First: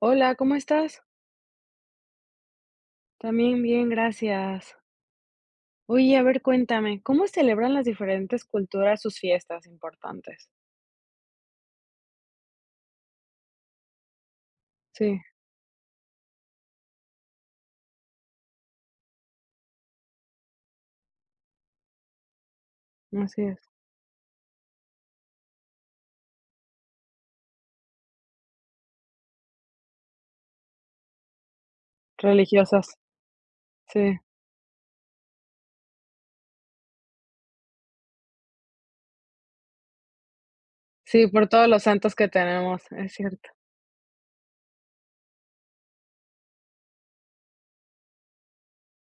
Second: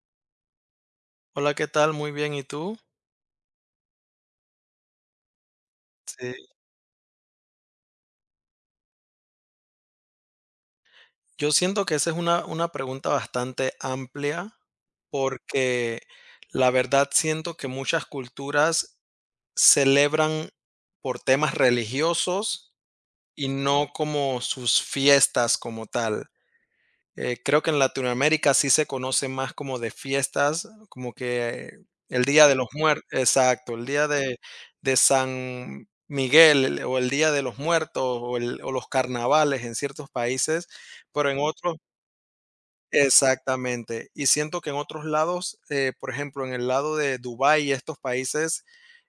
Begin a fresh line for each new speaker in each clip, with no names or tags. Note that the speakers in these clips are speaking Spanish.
Hola, ¿cómo estás?
Hola, ¿qué tal? Muy bien, ¿y tú?
También bien, gracias. Oye, a ver,
Sí.
cuéntame, ¿cómo celebran las diferentes culturas sus fiestas importantes?
Yo siento que esa es una pregunta bastante amplia,
Sí,
porque la verdad siento que muchas culturas celebran por temas religiosos
así
y
es.
no como sus fiestas como tal. Creo que en Latinoamérica sí se conoce más como de fiestas, como que el Día de los
Religiosas,
Muertos, exacto, el Día
sí.
de, de San Miguel, o el Día de los Muertos, o, o los carnavales en ciertos países,
Sí,
pero en
por todos
otros,
los santos que tenemos, es cierto.
exactamente. Y siento que en otros lados, por ejemplo, en el lado de Dubái y estos países,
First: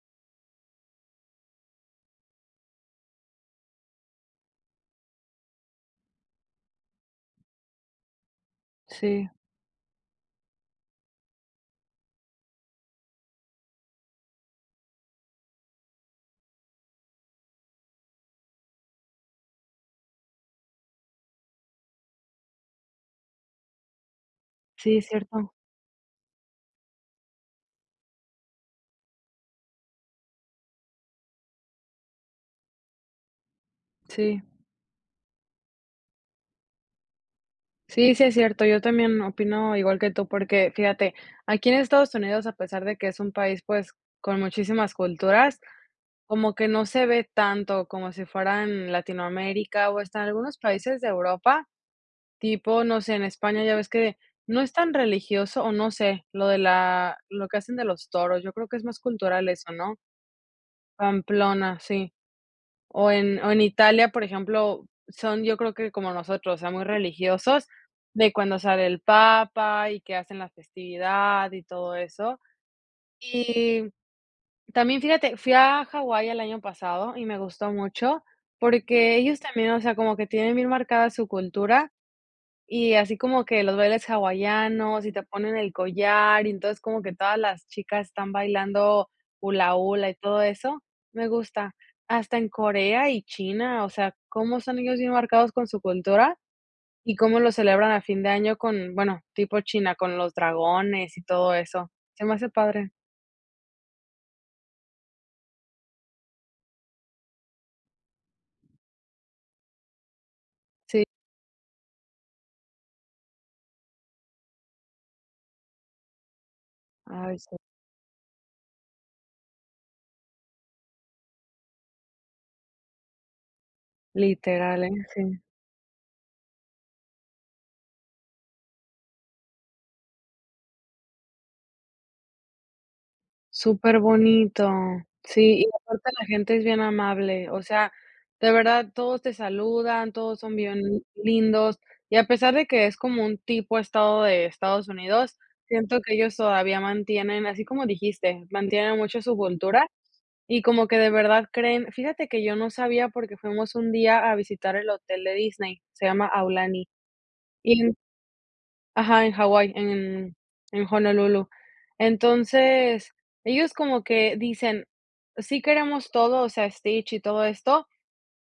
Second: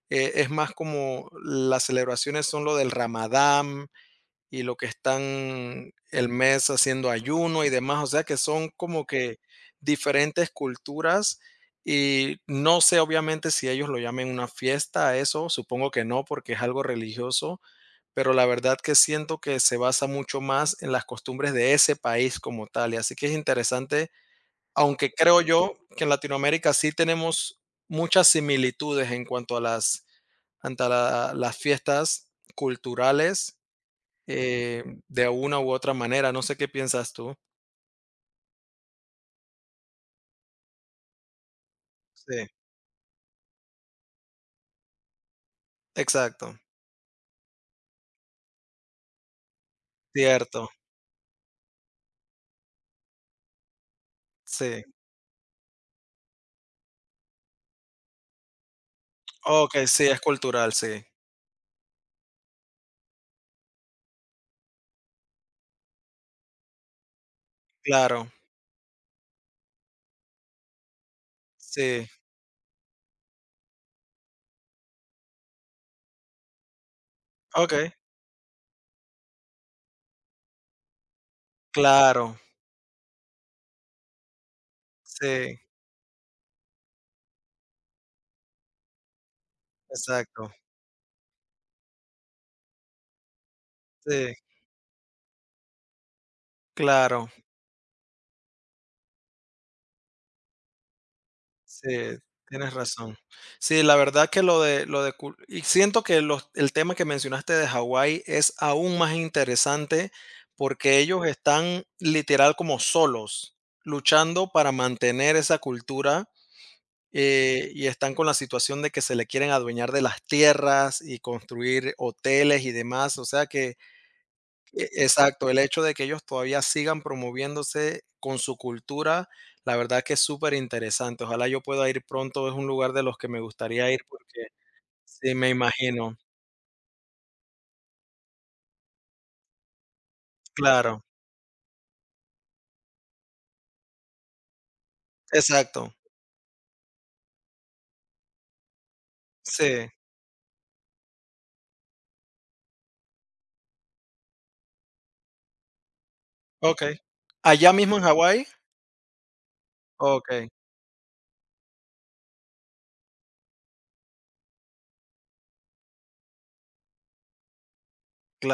es más como las celebraciones son lo del Ramadán, y lo que están el mes haciendo ayuno y demás, o sea que son como
Sí,
que diferentes culturas, y no sé obviamente si ellos lo llamen una fiesta a eso, supongo que no porque es algo religioso, pero la verdad que siento que se basa mucho más en las costumbres de ese país como tal, y así que es interesante,
sí, es
aunque creo
cierto.
yo que en Latinoamérica sí tenemos muchas similitudes en cuanto a las fiestas culturales,
Sí,
eh, de una u otra manera, no sé qué piensas tú.
sí, sí, es cierto. Yo también opino igual que tú, porque fíjate, aquí en Estados Unidos,
Sí,
a pesar de que es un país, pues, con muchísimas culturas, como
exacto,
que no se ve tanto como si fuera en Latinoamérica o hasta en algunos
cierto,
países de Europa. Tipo, no sé, en España ya ves que no es
sí.
tan religioso, o no sé, lo que hacen de los toros, yo creo que es más cultural eso,
Okey,
¿no?
sí, es cultural, sí,
Pamplona, sí. O en Italia, por ejemplo, son yo creo que como nosotros, o sea, muy religiosos
claro,
de cuando sale el papa y que hacen la festividad y todo
sí,
eso. Y también, fíjate, fui a Hawái el año pasado y me gustó
okey,
mucho porque ellos también, o sea, como que tienen bien marcada su cultura.
claro,
Y así como que los bailes hawaianos y te ponen
sí,
el collar, y entonces como que todas las chicas están bailando hula hula y todo
exacto,
eso, me gusta. Hasta en Corea y China, o sea,
sí,
cómo son ellos bien marcados con su cultura y
claro,
cómo lo celebran a fin de año con, bueno, tipo China, con los dragones y todo eso.
sí,
Se me hace
tienes
padre.
razón. Sí, la verdad que lo de cul y siento que los el tema que mencionaste de Hawái es aún más interesante, porque
Sí.
ellos están literal como solos, luchando para mantener esa cultura,
Ay, sí.
y están con la situación de que se le quieren adueñar de las tierras y construir hoteles y demás. O sea que,
Literal, ¿eh? Sí.
exacto, el hecho de que ellos todavía sigan promoviéndose con su cultura, la verdad que es súper interesante. Ojalá yo pueda ir pronto, es un lugar de los que me gustaría
Súper
ir, porque
bonito.
sí, me
Sí, y aparte
imagino.
la gente es bien amable, o sea, de verdad todos te saludan, todos son bien
Claro,
lindos, y a pesar de que es como un tipo estado de Estados Unidos,
exacto.
siento que ellos todavía mantienen, así como dijiste, mantienen mucho su cultura
Sí,
y como que de verdad creen. Fíjate que yo no sabía porque fuimos un día a visitar el hotel de Disney, se llama
ok.
Aulani,
Allá
y
mismo en Hawái,
ajá, en Hawái, en
ok,
en Honolulu. Entonces, ellos como que dicen: "Sí queremos todo", o sea, Stitch y todo esto,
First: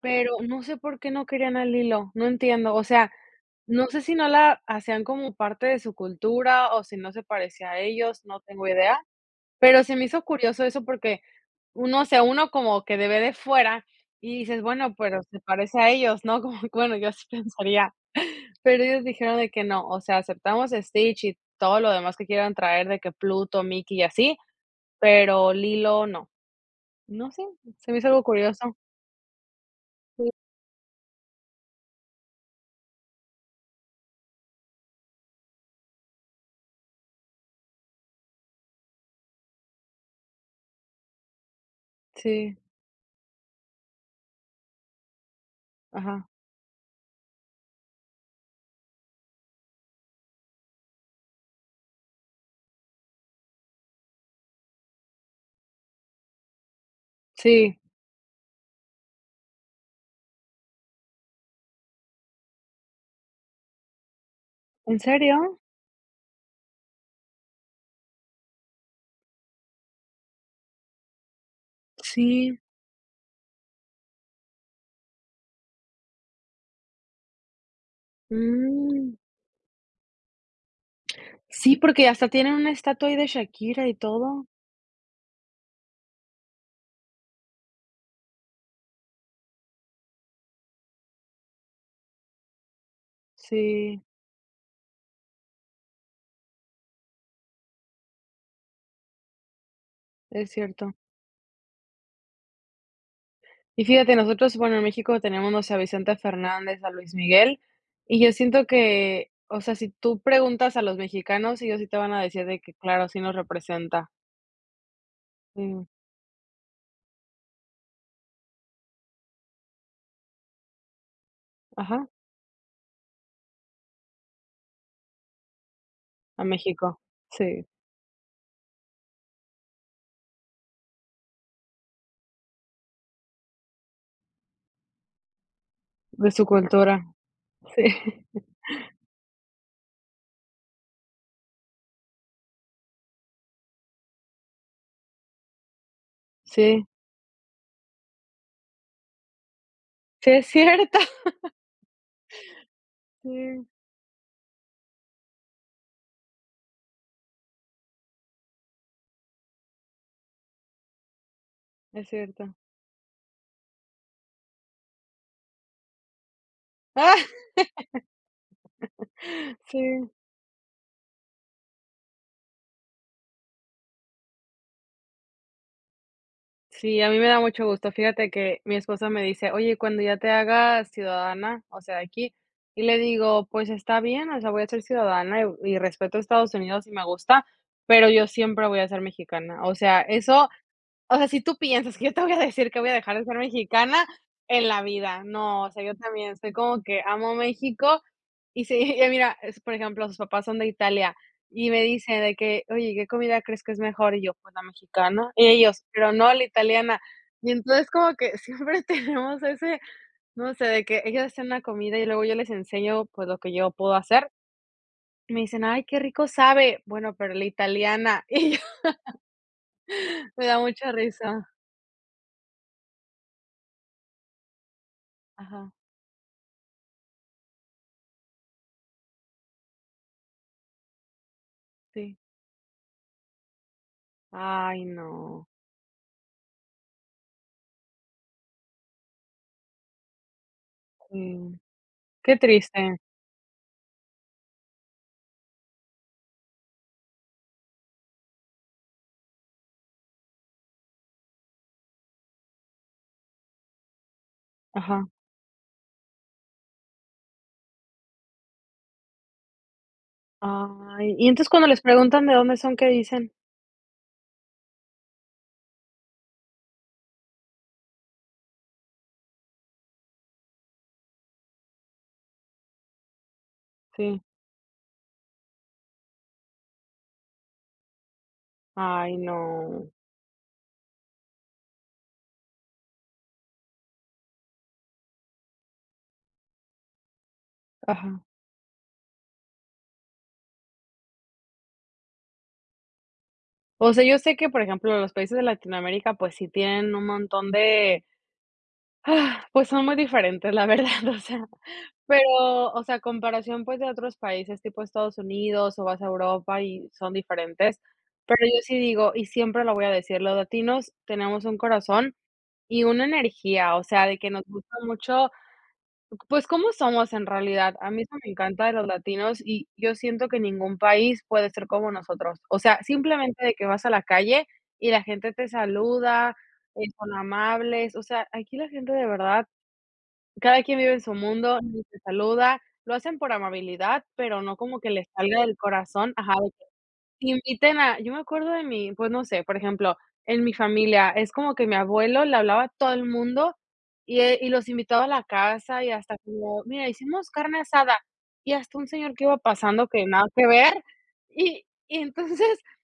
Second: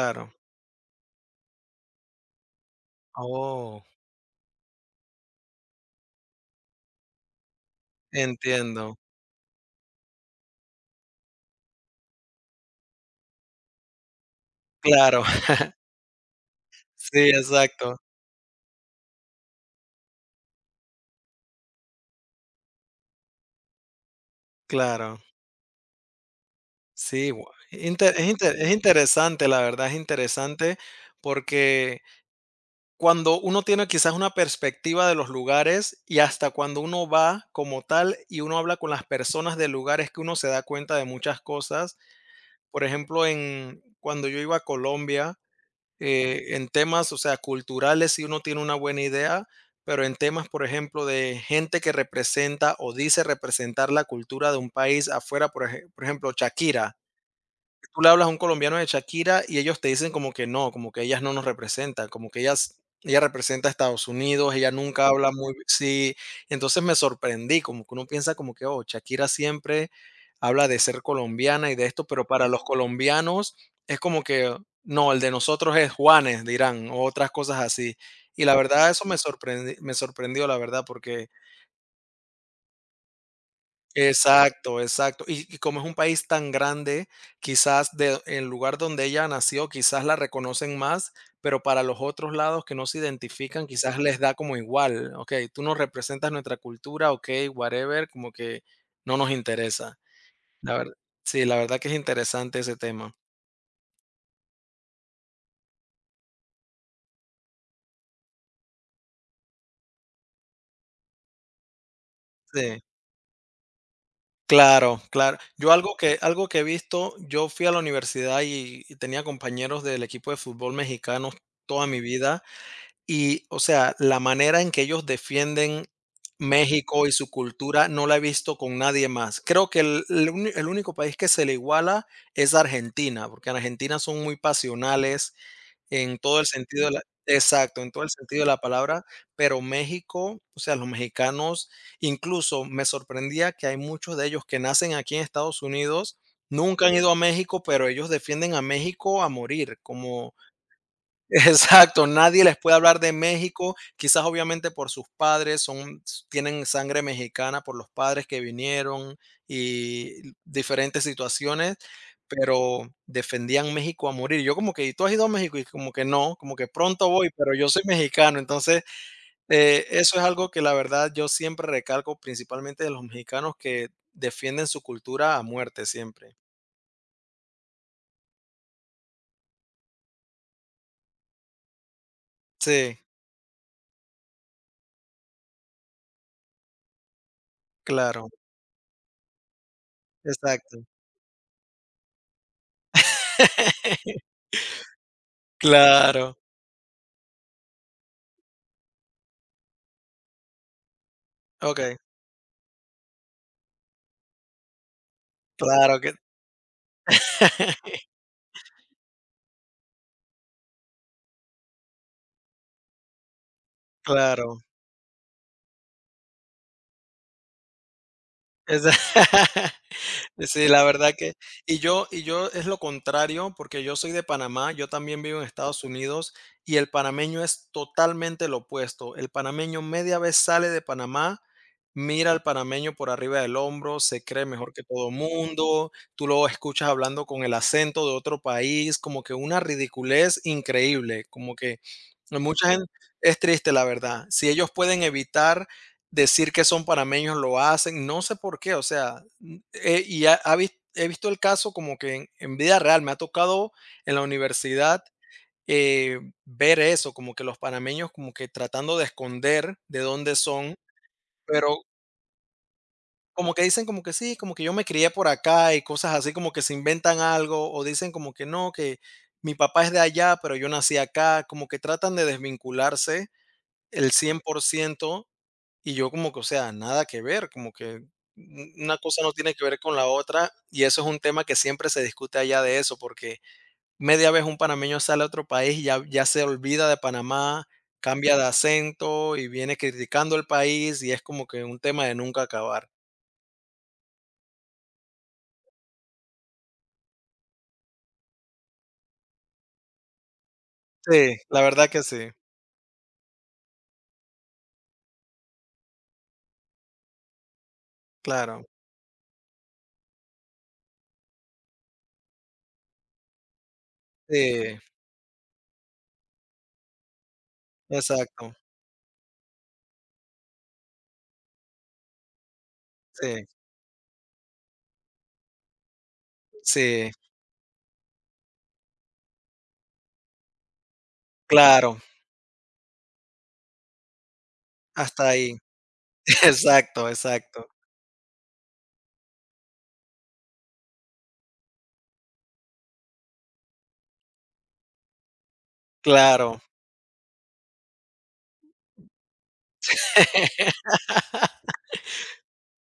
pero no sé por qué no querían a Lilo, no entiendo. O sea,
Oh,
no sé si no la hacían como parte de su cultura o si no se parecía a ellos, no tengo
entiendo.
idea, pero se me hizo curioso eso porque uno, o sea, uno como que debe de fuera y dices: "Bueno, pero
Claro,
se parece a ellos", ¿no? Como que, bueno, yo así
sí,
pensaría.
exacto,
Pero ellos dijeron de que no, o sea, aceptamos a Stitch y todo lo demás que quieran traer, de que Pluto, Mickey y así,
claro.
pero Lilo no.
Sí,
No sé,
gua
se me hizo algo
inte es
curioso.
interesante, la verdad es
Sí.
interesante, porque cuando uno tiene quizás una perspectiva de los lugares y hasta cuando uno va como tal y uno habla con las personas del lugares, que uno se da cuenta de muchas cosas.
Sí,
Por ejemplo, en cuando yo iba a Colombia,
ajá.
en temas, o sea, culturales, sí uno tiene una buena idea, pero en temas, por ejemplo, de gente que representa o dice representar la cultura de un país afuera, por ejemplo, Shakira,
Sí.
tú le hablas a un colombiano de Shakira y ellos te dicen como que no, como que ellas no nos representan, como que ella representa a Estados Unidos, ella
¿En
nunca habla muy
serio?
sí, entonces me sorprendí, como que uno piensa como que oh, Shakira siempre habla de ser colombiana y de esto, pero para
Sí.
los colombianos es como que no, el de nosotros es Juanes, dirán, o otras cosas así. Y la verdad, eso
Mm.
me sorprendió, la verdad, porque
Sí, porque hasta tienen una estatua ahí de Shakira y todo.
exacto, exacto. Y como es un país tan grande, quizás de el lugar donde ella nació, quizás la reconocen más, pero para los otros lados que no se identifican, quizás
Sí,
les da como igual. Okey, tú no representas nuestra cultura, okey, whatever, como que no nos interesa.
es
La ver,
cierto.
sí, la verdad que es interesante ese tema.
Y fíjate, nosotros, bueno, en México tenemos, no sé, a Vicente Fernández, a Luis Miguel, y yo siento que, o sea, si tú preguntas a los mexicanos, ellos sí te van a decir de que,
Sí.
claro, sí nos representa.
Claro, claro. Yo
Mm,
algo que he visto, yo fui a la universidad y tenía compañeros del equipo de fútbol mexicanos toda mi
ajá,
vida. Y, o sea, la manera en que ellos defienden
a México.
México y su
Sí,
cultura no la he visto con nadie más. Creo que el único país que se le iguala es Argentina, porque en Argentina son muy pasionales en
de
todo
su
el sentido de la
cultura.
exacto,
Sí.
en todo el sentido de la palabra, pero México, o sea, los mexicanos, incluso me sorprendía que hay muchos de ellos que nacen aquí en Estados Unidos,
Sí,
nunca han ido a México, pero ellos defienden a México a morir,
sí
como
es cierto.
exacto, nadie les puede hablar de
Sí,
México, quizás obviamente por sus padres, son, tienen sangre mexicana por los padres que vinieron y diferentes situaciones,
es cierto.
pero defendían México a morir. Yo como que, ¿y tú has ido a México? Y como que no, como que pronto voy, pero yo soy mexicano. Entonces,
Sí.
eso es algo que la verdad yo siempre recalco, principalmente de los mexicanos que defienden su cultura a muerte siempre.
Sí, a mí me da mucho gusto. Fíjate que mi esposa me dice: "Oye, cuando ya te hagas ciudadana, o sea, de aquí", y le
Sí,
digo: "Pues está bien, o sea, voy a ser ciudadana y respeto a Estados Unidos y me gusta, pero yo
claro,
siempre voy a ser mexicana". O sea, eso,
exacto.
o sea, si tú piensas que yo te voy a decir que voy a dejar de ser mexicana, en la vida, no, o sea, yo también
Claro,
soy como que amo México y sí, y mira, es, por ejemplo, sus papás son de Italia y
ok.
me dicen de que: "Oye, ¿qué comida crees que es mejor?" Y yo: "Pues la mexicana", y ellos:
Claro que
"Pero no, la italiana". Y entonces como que siempre tenemos ese, no sé, de que ellos hacen una comida y luego yo les enseño, pues, lo que yo puedo hacer.
claro.
Y me dicen: "Ay, qué rico sabe". Bueno, pero la italiana y yo
Esa
me da
Sí, la
mucha
verdad que
risa.
y yo es lo contrario, porque yo soy de Panamá, yo también vivo en
Ajá,
Estados Unidos, y el panameño es totalmente lo opuesto. El panameño media vez sale de Panamá,
sí.
mira al panameño por arriba del hombro, se cree mejor que
Ay,
todo
no.
mundo, tú lo escuchas hablando con el acento de otro país, como que una ridiculez increíble, como
Mm,
que
qué
mucha gente
triste.
es triste, la verdad. Si ellos pueden evitar decir que son panameños lo hacen, no sé por qué, o sea, y he visto el caso como que en vida real, me ha tocado en la universidad,
Ajá.
ver eso, como que los panameños como que tratando de esconder de dónde son,
Ay, y entonces cuando les
pero
preguntan de dónde son, ¿qué dicen?
como que dicen como que sí, como que yo me crié por acá y cosas así, como que se inventan algo o dicen como que no, que mi papá es de allá, pero yo nací acá, como que tratan de desvincularse el
Sí.
100%, y yo como que, o sea, nada que ver, como que una
Ay,
cosa no tiene que ver
no.
con la otra, y eso es un tema que siempre se discute allá de eso, porque media vez un panameño sale a otro país y ya, ya se olvida de Panamá,
Ajá.
cambia de acento y viene criticando el país, y es como que un tema de nunca acabar.
O sea, yo sé que, por ejemplo, los países de Latinoamérica, pues sí tienen un montón de, pues son muy diferentes, la verdad, o
Sí,
sea,
la verdad que sí,
pero, o sea, comparación, pues, de otros países tipo Estados Unidos o vas a Europa y son diferentes, pero yo
claro.
sí digo, y siempre lo voy a decir, los latinos tenemos un corazón y una energía, o sea, de que nos gusta
Sí,
mucho. Pues, ¿cómo somos en realidad? A mí eso me
exacto.
encanta de los latinos y yo siento que ningún país puede ser como nosotros. O sea, simplemente
Sí,
de que vas a la calle y la gente te saluda,
sí,
son amables. O sea, aquí la gente de verdad, cada quien vive en su mundo, ni te
claro,
saluda, lo hacen por amabilidad, pero no como que les
hasta
salga
ahí.
del corazón. Ajá.
Exacto, exacto.
Inviten a yo me acuerdo de mi, pues, no sé, por ejemplo, en mi familia, es como que mi abuelo le hablaba a todo el mundo, y los invitaba a la casa, y hasta
Claro.
como: "Mira, hicimos carne asada", y hasta un señor que iba pasando que nada que ver, y y entonces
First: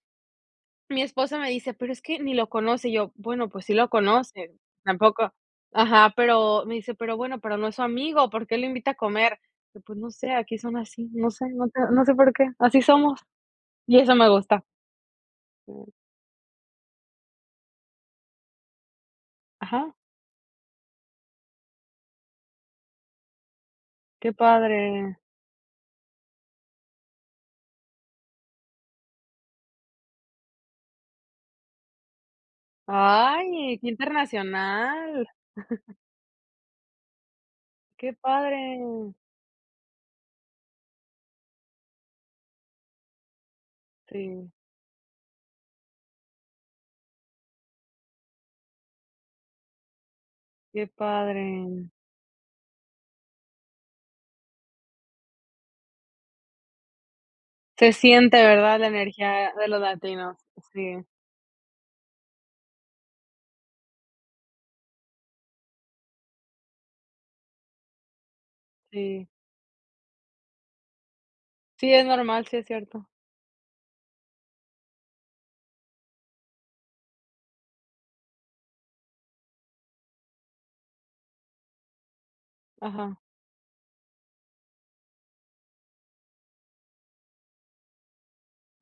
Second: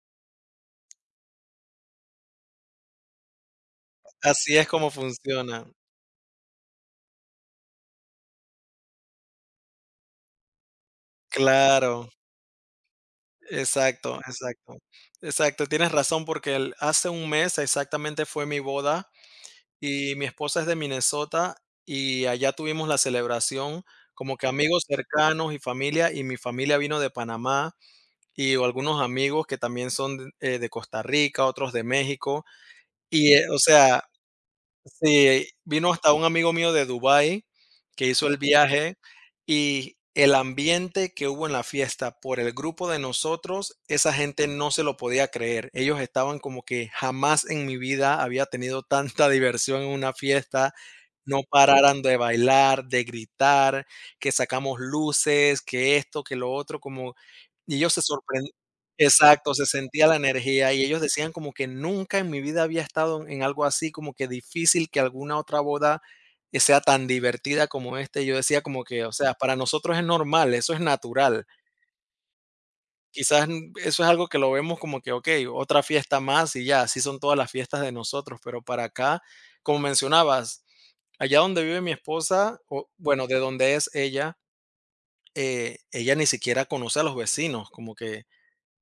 mi esposa me dice: "Pero es que ni lo conoce", y yo: "Bueno, pues sí lo conoce",
Así es como
tampoco
funciona.
ajá, pero me dice: "Pero bueno, pero no es su amigo, ¿por qué lo invita a comer?". Yo: "Pues no sé, aquí son así, no sé, no sé no
Claro.
sé por qué, así somos", y eso
Exacto,
me gusta.
exacto. Exacto, tienes razón, porque el hace un mes exactamente fue mi boda,
Ajá,
y mi esposa es de Minnesota y allá tuvimos la celebración,
qué
como que amigos
padre.
cercanos y familia, y mi familia vino de Panamá y algunos amigos que también son, de Costa Rica, otros de México. Y, o
Ay, qué
sea.
internacional,
Sí, vino hasta un amigo mío de Dubái que
qué
hizo el viaje,
padre.
y el ambiente que hubo en la fiesta por el grupo de nosotros, esa gente
Sí,
no se lo podía creer. Ellos estaban como que jamás en mi vida había tenido tanta diversión en una fiesta.
qué
No
padre.
pararan de bailar, de gritar, que sacamos luces, que esto, que lo otro, como y
Se
ellos se
siente,
sorpren
¿verdad? La energía
exacto, se
de los
sentía la
latinos.
energía, y
Sí,
ellos decían como que nunca en mi vida había estado en algo así, como que difícil que alguna otra boda, sea tan divertida como este. Yo decía como que, o
sí.
sea, para nosotros es normal, eso es natural.
Sí, es normal, sí es cierto.
Quizás, eso es algo que lo vemos como que, okey, otra fiesta más y ya, así son todas las fiestas de nosotros, pero para acá, como mencionabas, allá donde vive mi esposa, o
Ajá.
bueno, de donde es ella, ella ni siquiera conoce a los vecinos, como que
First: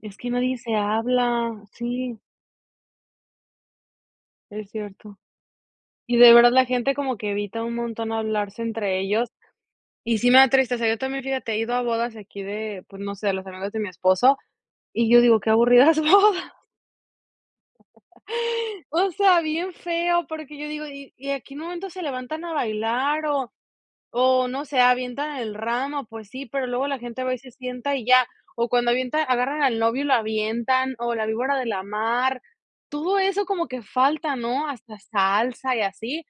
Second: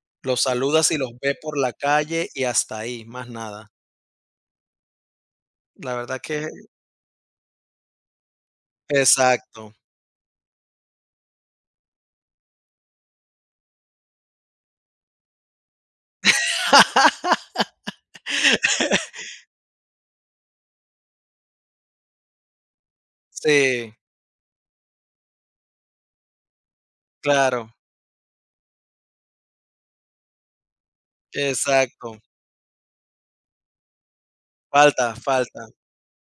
Es que
los
nadie se
saluda si los ve
habla.
por la
Sí,
calle y hasta ahí, más nada.
es cierto.
La
Y
verdad
de
que
verdad la gente como que evita un montón hablarse entre ellos.
exacto.
Y sí me da tristeza. Yo también, fíjate, he ido a bodas aquí de, pues no sé, de los amigos de mi esposo. Y yo digo, qué aburridas bodas. O sea, bien feo, porque yo digo, y aquí en qué momento se levantan a bailar?
Sí,
O no sé, avientan el ramo, pues sí, pero luego la gente va y se
claro,
sienta y ya. O cuando avientan, agarran al novio y lo avientan, o la víbora de la
exacto.
mar. Todo eso como que falta, ¿no? Hasta
Falta, falta,
salsa y así.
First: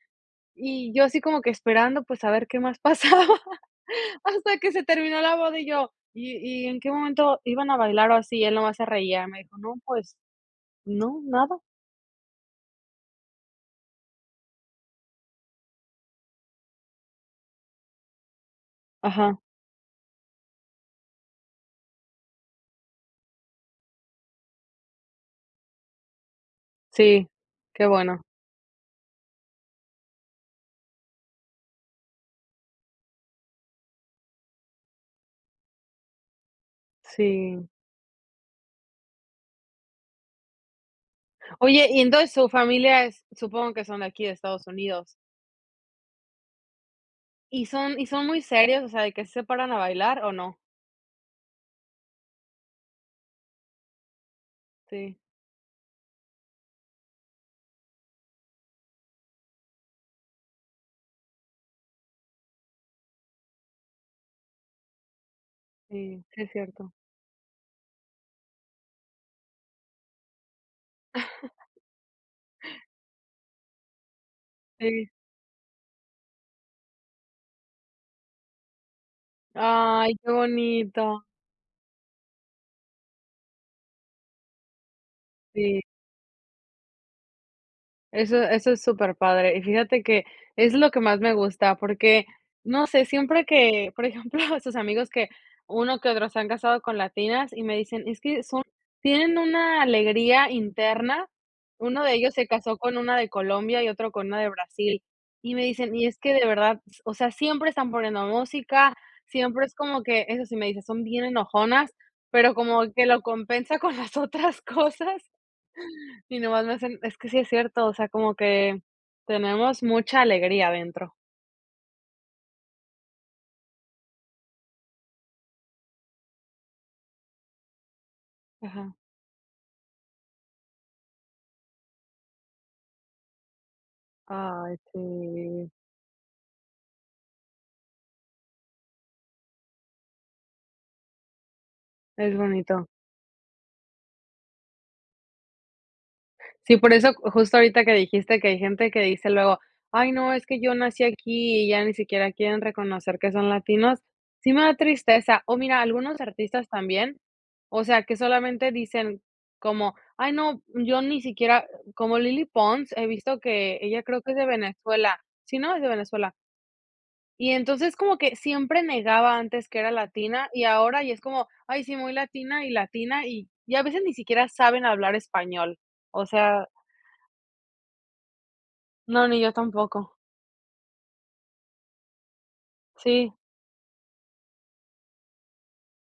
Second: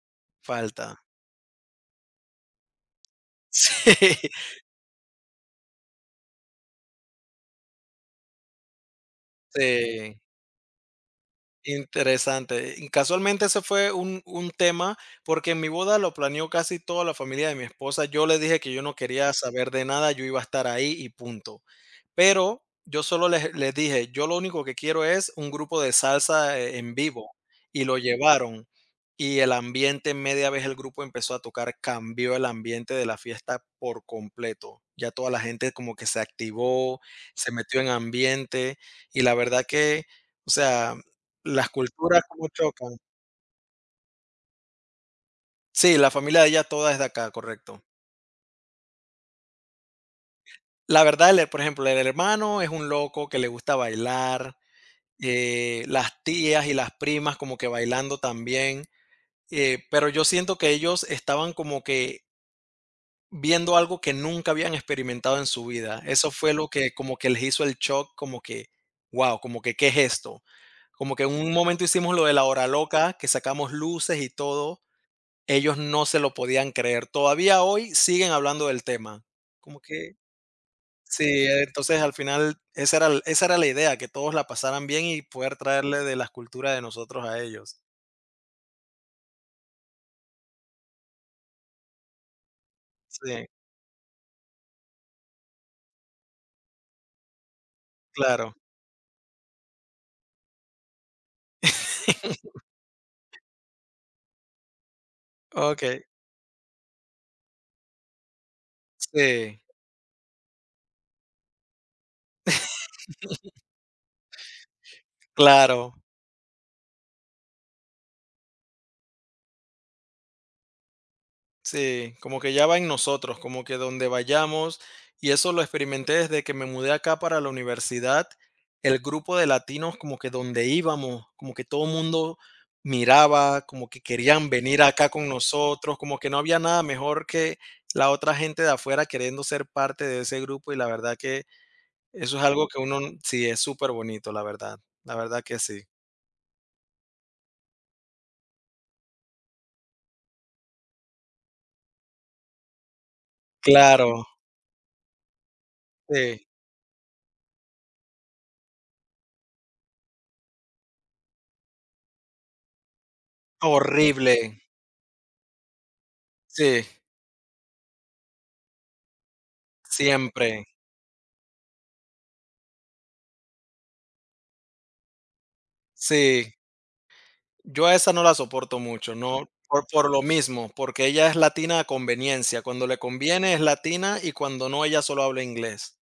Y
falta.
yo así como que esperando, pues a ver qué más pasaba.
Sí,
Hasta que se terminó la boda y yo, y en qué momento iban a bailar o así? Y él nomás se reía. Me dijo, no, pues
sí.
no, nada.
Interesante. Y casualmente ese fue un tema, porque en mi boda lo planeó casi toda la familia de mi esposa. Yo le dije que yo no quería
Ajá.
saber de nada, yo iba a estar ahí y punto. Pero yo solo les dije: "Yo lo único que quiero es un grupo de salsa, en
Sí,
vivo",
qué
y lo
bueno,
llevaron. Y el ambiente, media vez el grupo empezó a tocar, cambió el ambiente de la fiesta por completo. Ya toda la gente como que se activó, se
sí.
metió en ambiente, y la verdad que, o sea, las
Oye, y
culturas
entonces su
como chocan.
familia es supongo que son de aquí de Estados Unidos,
Sí, la familia de ella toda es de acá,
¿y
correcto.
son y son muy serios, o sea, de que se paran a bailar o no?
La verdad, el por ejemplo, el hermano es un loco que le gusta bailar,
Sí,
las tías y las primas como que bailando también, pero yo siento que ellos estaban como que viendo algo que nunca habían experimentado en su vida.
sí,
Eso
sí es
fue lo
cierto.
que como que les hizo el shock, como que wow, como que, ¿qué es esto? Como que en un momento hicimos lo de la hora loca, que sacamos luces y todo,
Sí.
ellos no se lo podían creer. Todavía hoy siguen hablando del tema. Como
Ay,
que
qué bonito.
sí, entonces al final esa era la idea, que todos la pasaran bien y poder
Sí.
traerle de las culturas de nosotros a ellos.
Eso es súper padre. Y fíjate que es lo que más me gusta, porque, no sé, siempre
Sí,
que, por ejemplo, esos amigos que uno que otro se han casado con latinas y me dicen: "Es que
claro.
son tienen una alegría interna". Uno de ellos se casó con una de Colombia y otro con una de Brasil. Y me dicen: "Y
Okey,
es que de verdad, s o sea, siempre están poniendo música,
sí,
siempre es como que", eso sí me dice: "Son bien enojonas", pero como que lo compensa con las otras cosas
claro.
y nomás me hacen es que sí es cierto, o sea, como que tenemos mucha alegría dentro.
Sí, como que ya va en nosotros, como que donde vayamos, y eso lo experimenté desde que me mudé acá para la universidad,
Ajá.
el grupo de latinos como que donde íbamos, como que todo el mundo miraba, como que querían
Ay,
venir acá con
sí,
nosotros, como que no había nada mejor que la otra gente de afuera queriendo ser parte de ese grupo, y la verdad que
es
eso es algo que
bonito.
uno, sí, es súper bonito, la verdad que sí.
Sí, por eso justo ahorita que dijiste que hay gente que dice luego: "Ay, no, es que yo nací aquí", y ya ni siquiera quieren reconocer que son latinos.
Claro,
Sí me da tristeza. O mira, algunos
sí,
artistas también, o sea, que solamente dicen como: "Ay, no, yo ni siquiera", como Lily Pons, he visto que ella creo que es
horrible,
de Venezuela. Sí, ¿no? Es de Venezuela.
sí,
Y entonces como que siempre negaba antes que era latina y
siempre,
ahora y es como, ay, sí, muy latina y latina y a veces ni siquiera saben hablar español. O
sí.
sea,
Yo a esa no la soporto mucho,
no, ni
no,
yo
por
tampoco.
lo mismo, porque ella es latina a conveniencia, cuando le
Sí,
conviene es latina y cuando no, ella solo habla inglés.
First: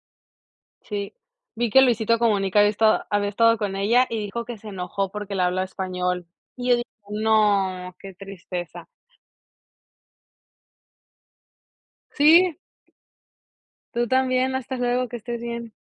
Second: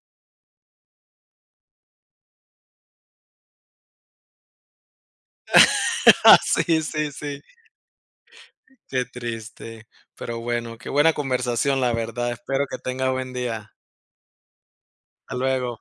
sí. Vi que Luisito Comunica había estado con ella y dijo que se enojó porque le hablaba español. Y yo
Sí,
dije:
sí, sí,
"No, qué tristeza".
qué triste, pero bueno, qué buena conversación, la verdad,
Sí,
espero que tengas buen día.
tú también, hasta luego, que
Hasta
estés bien.
luego.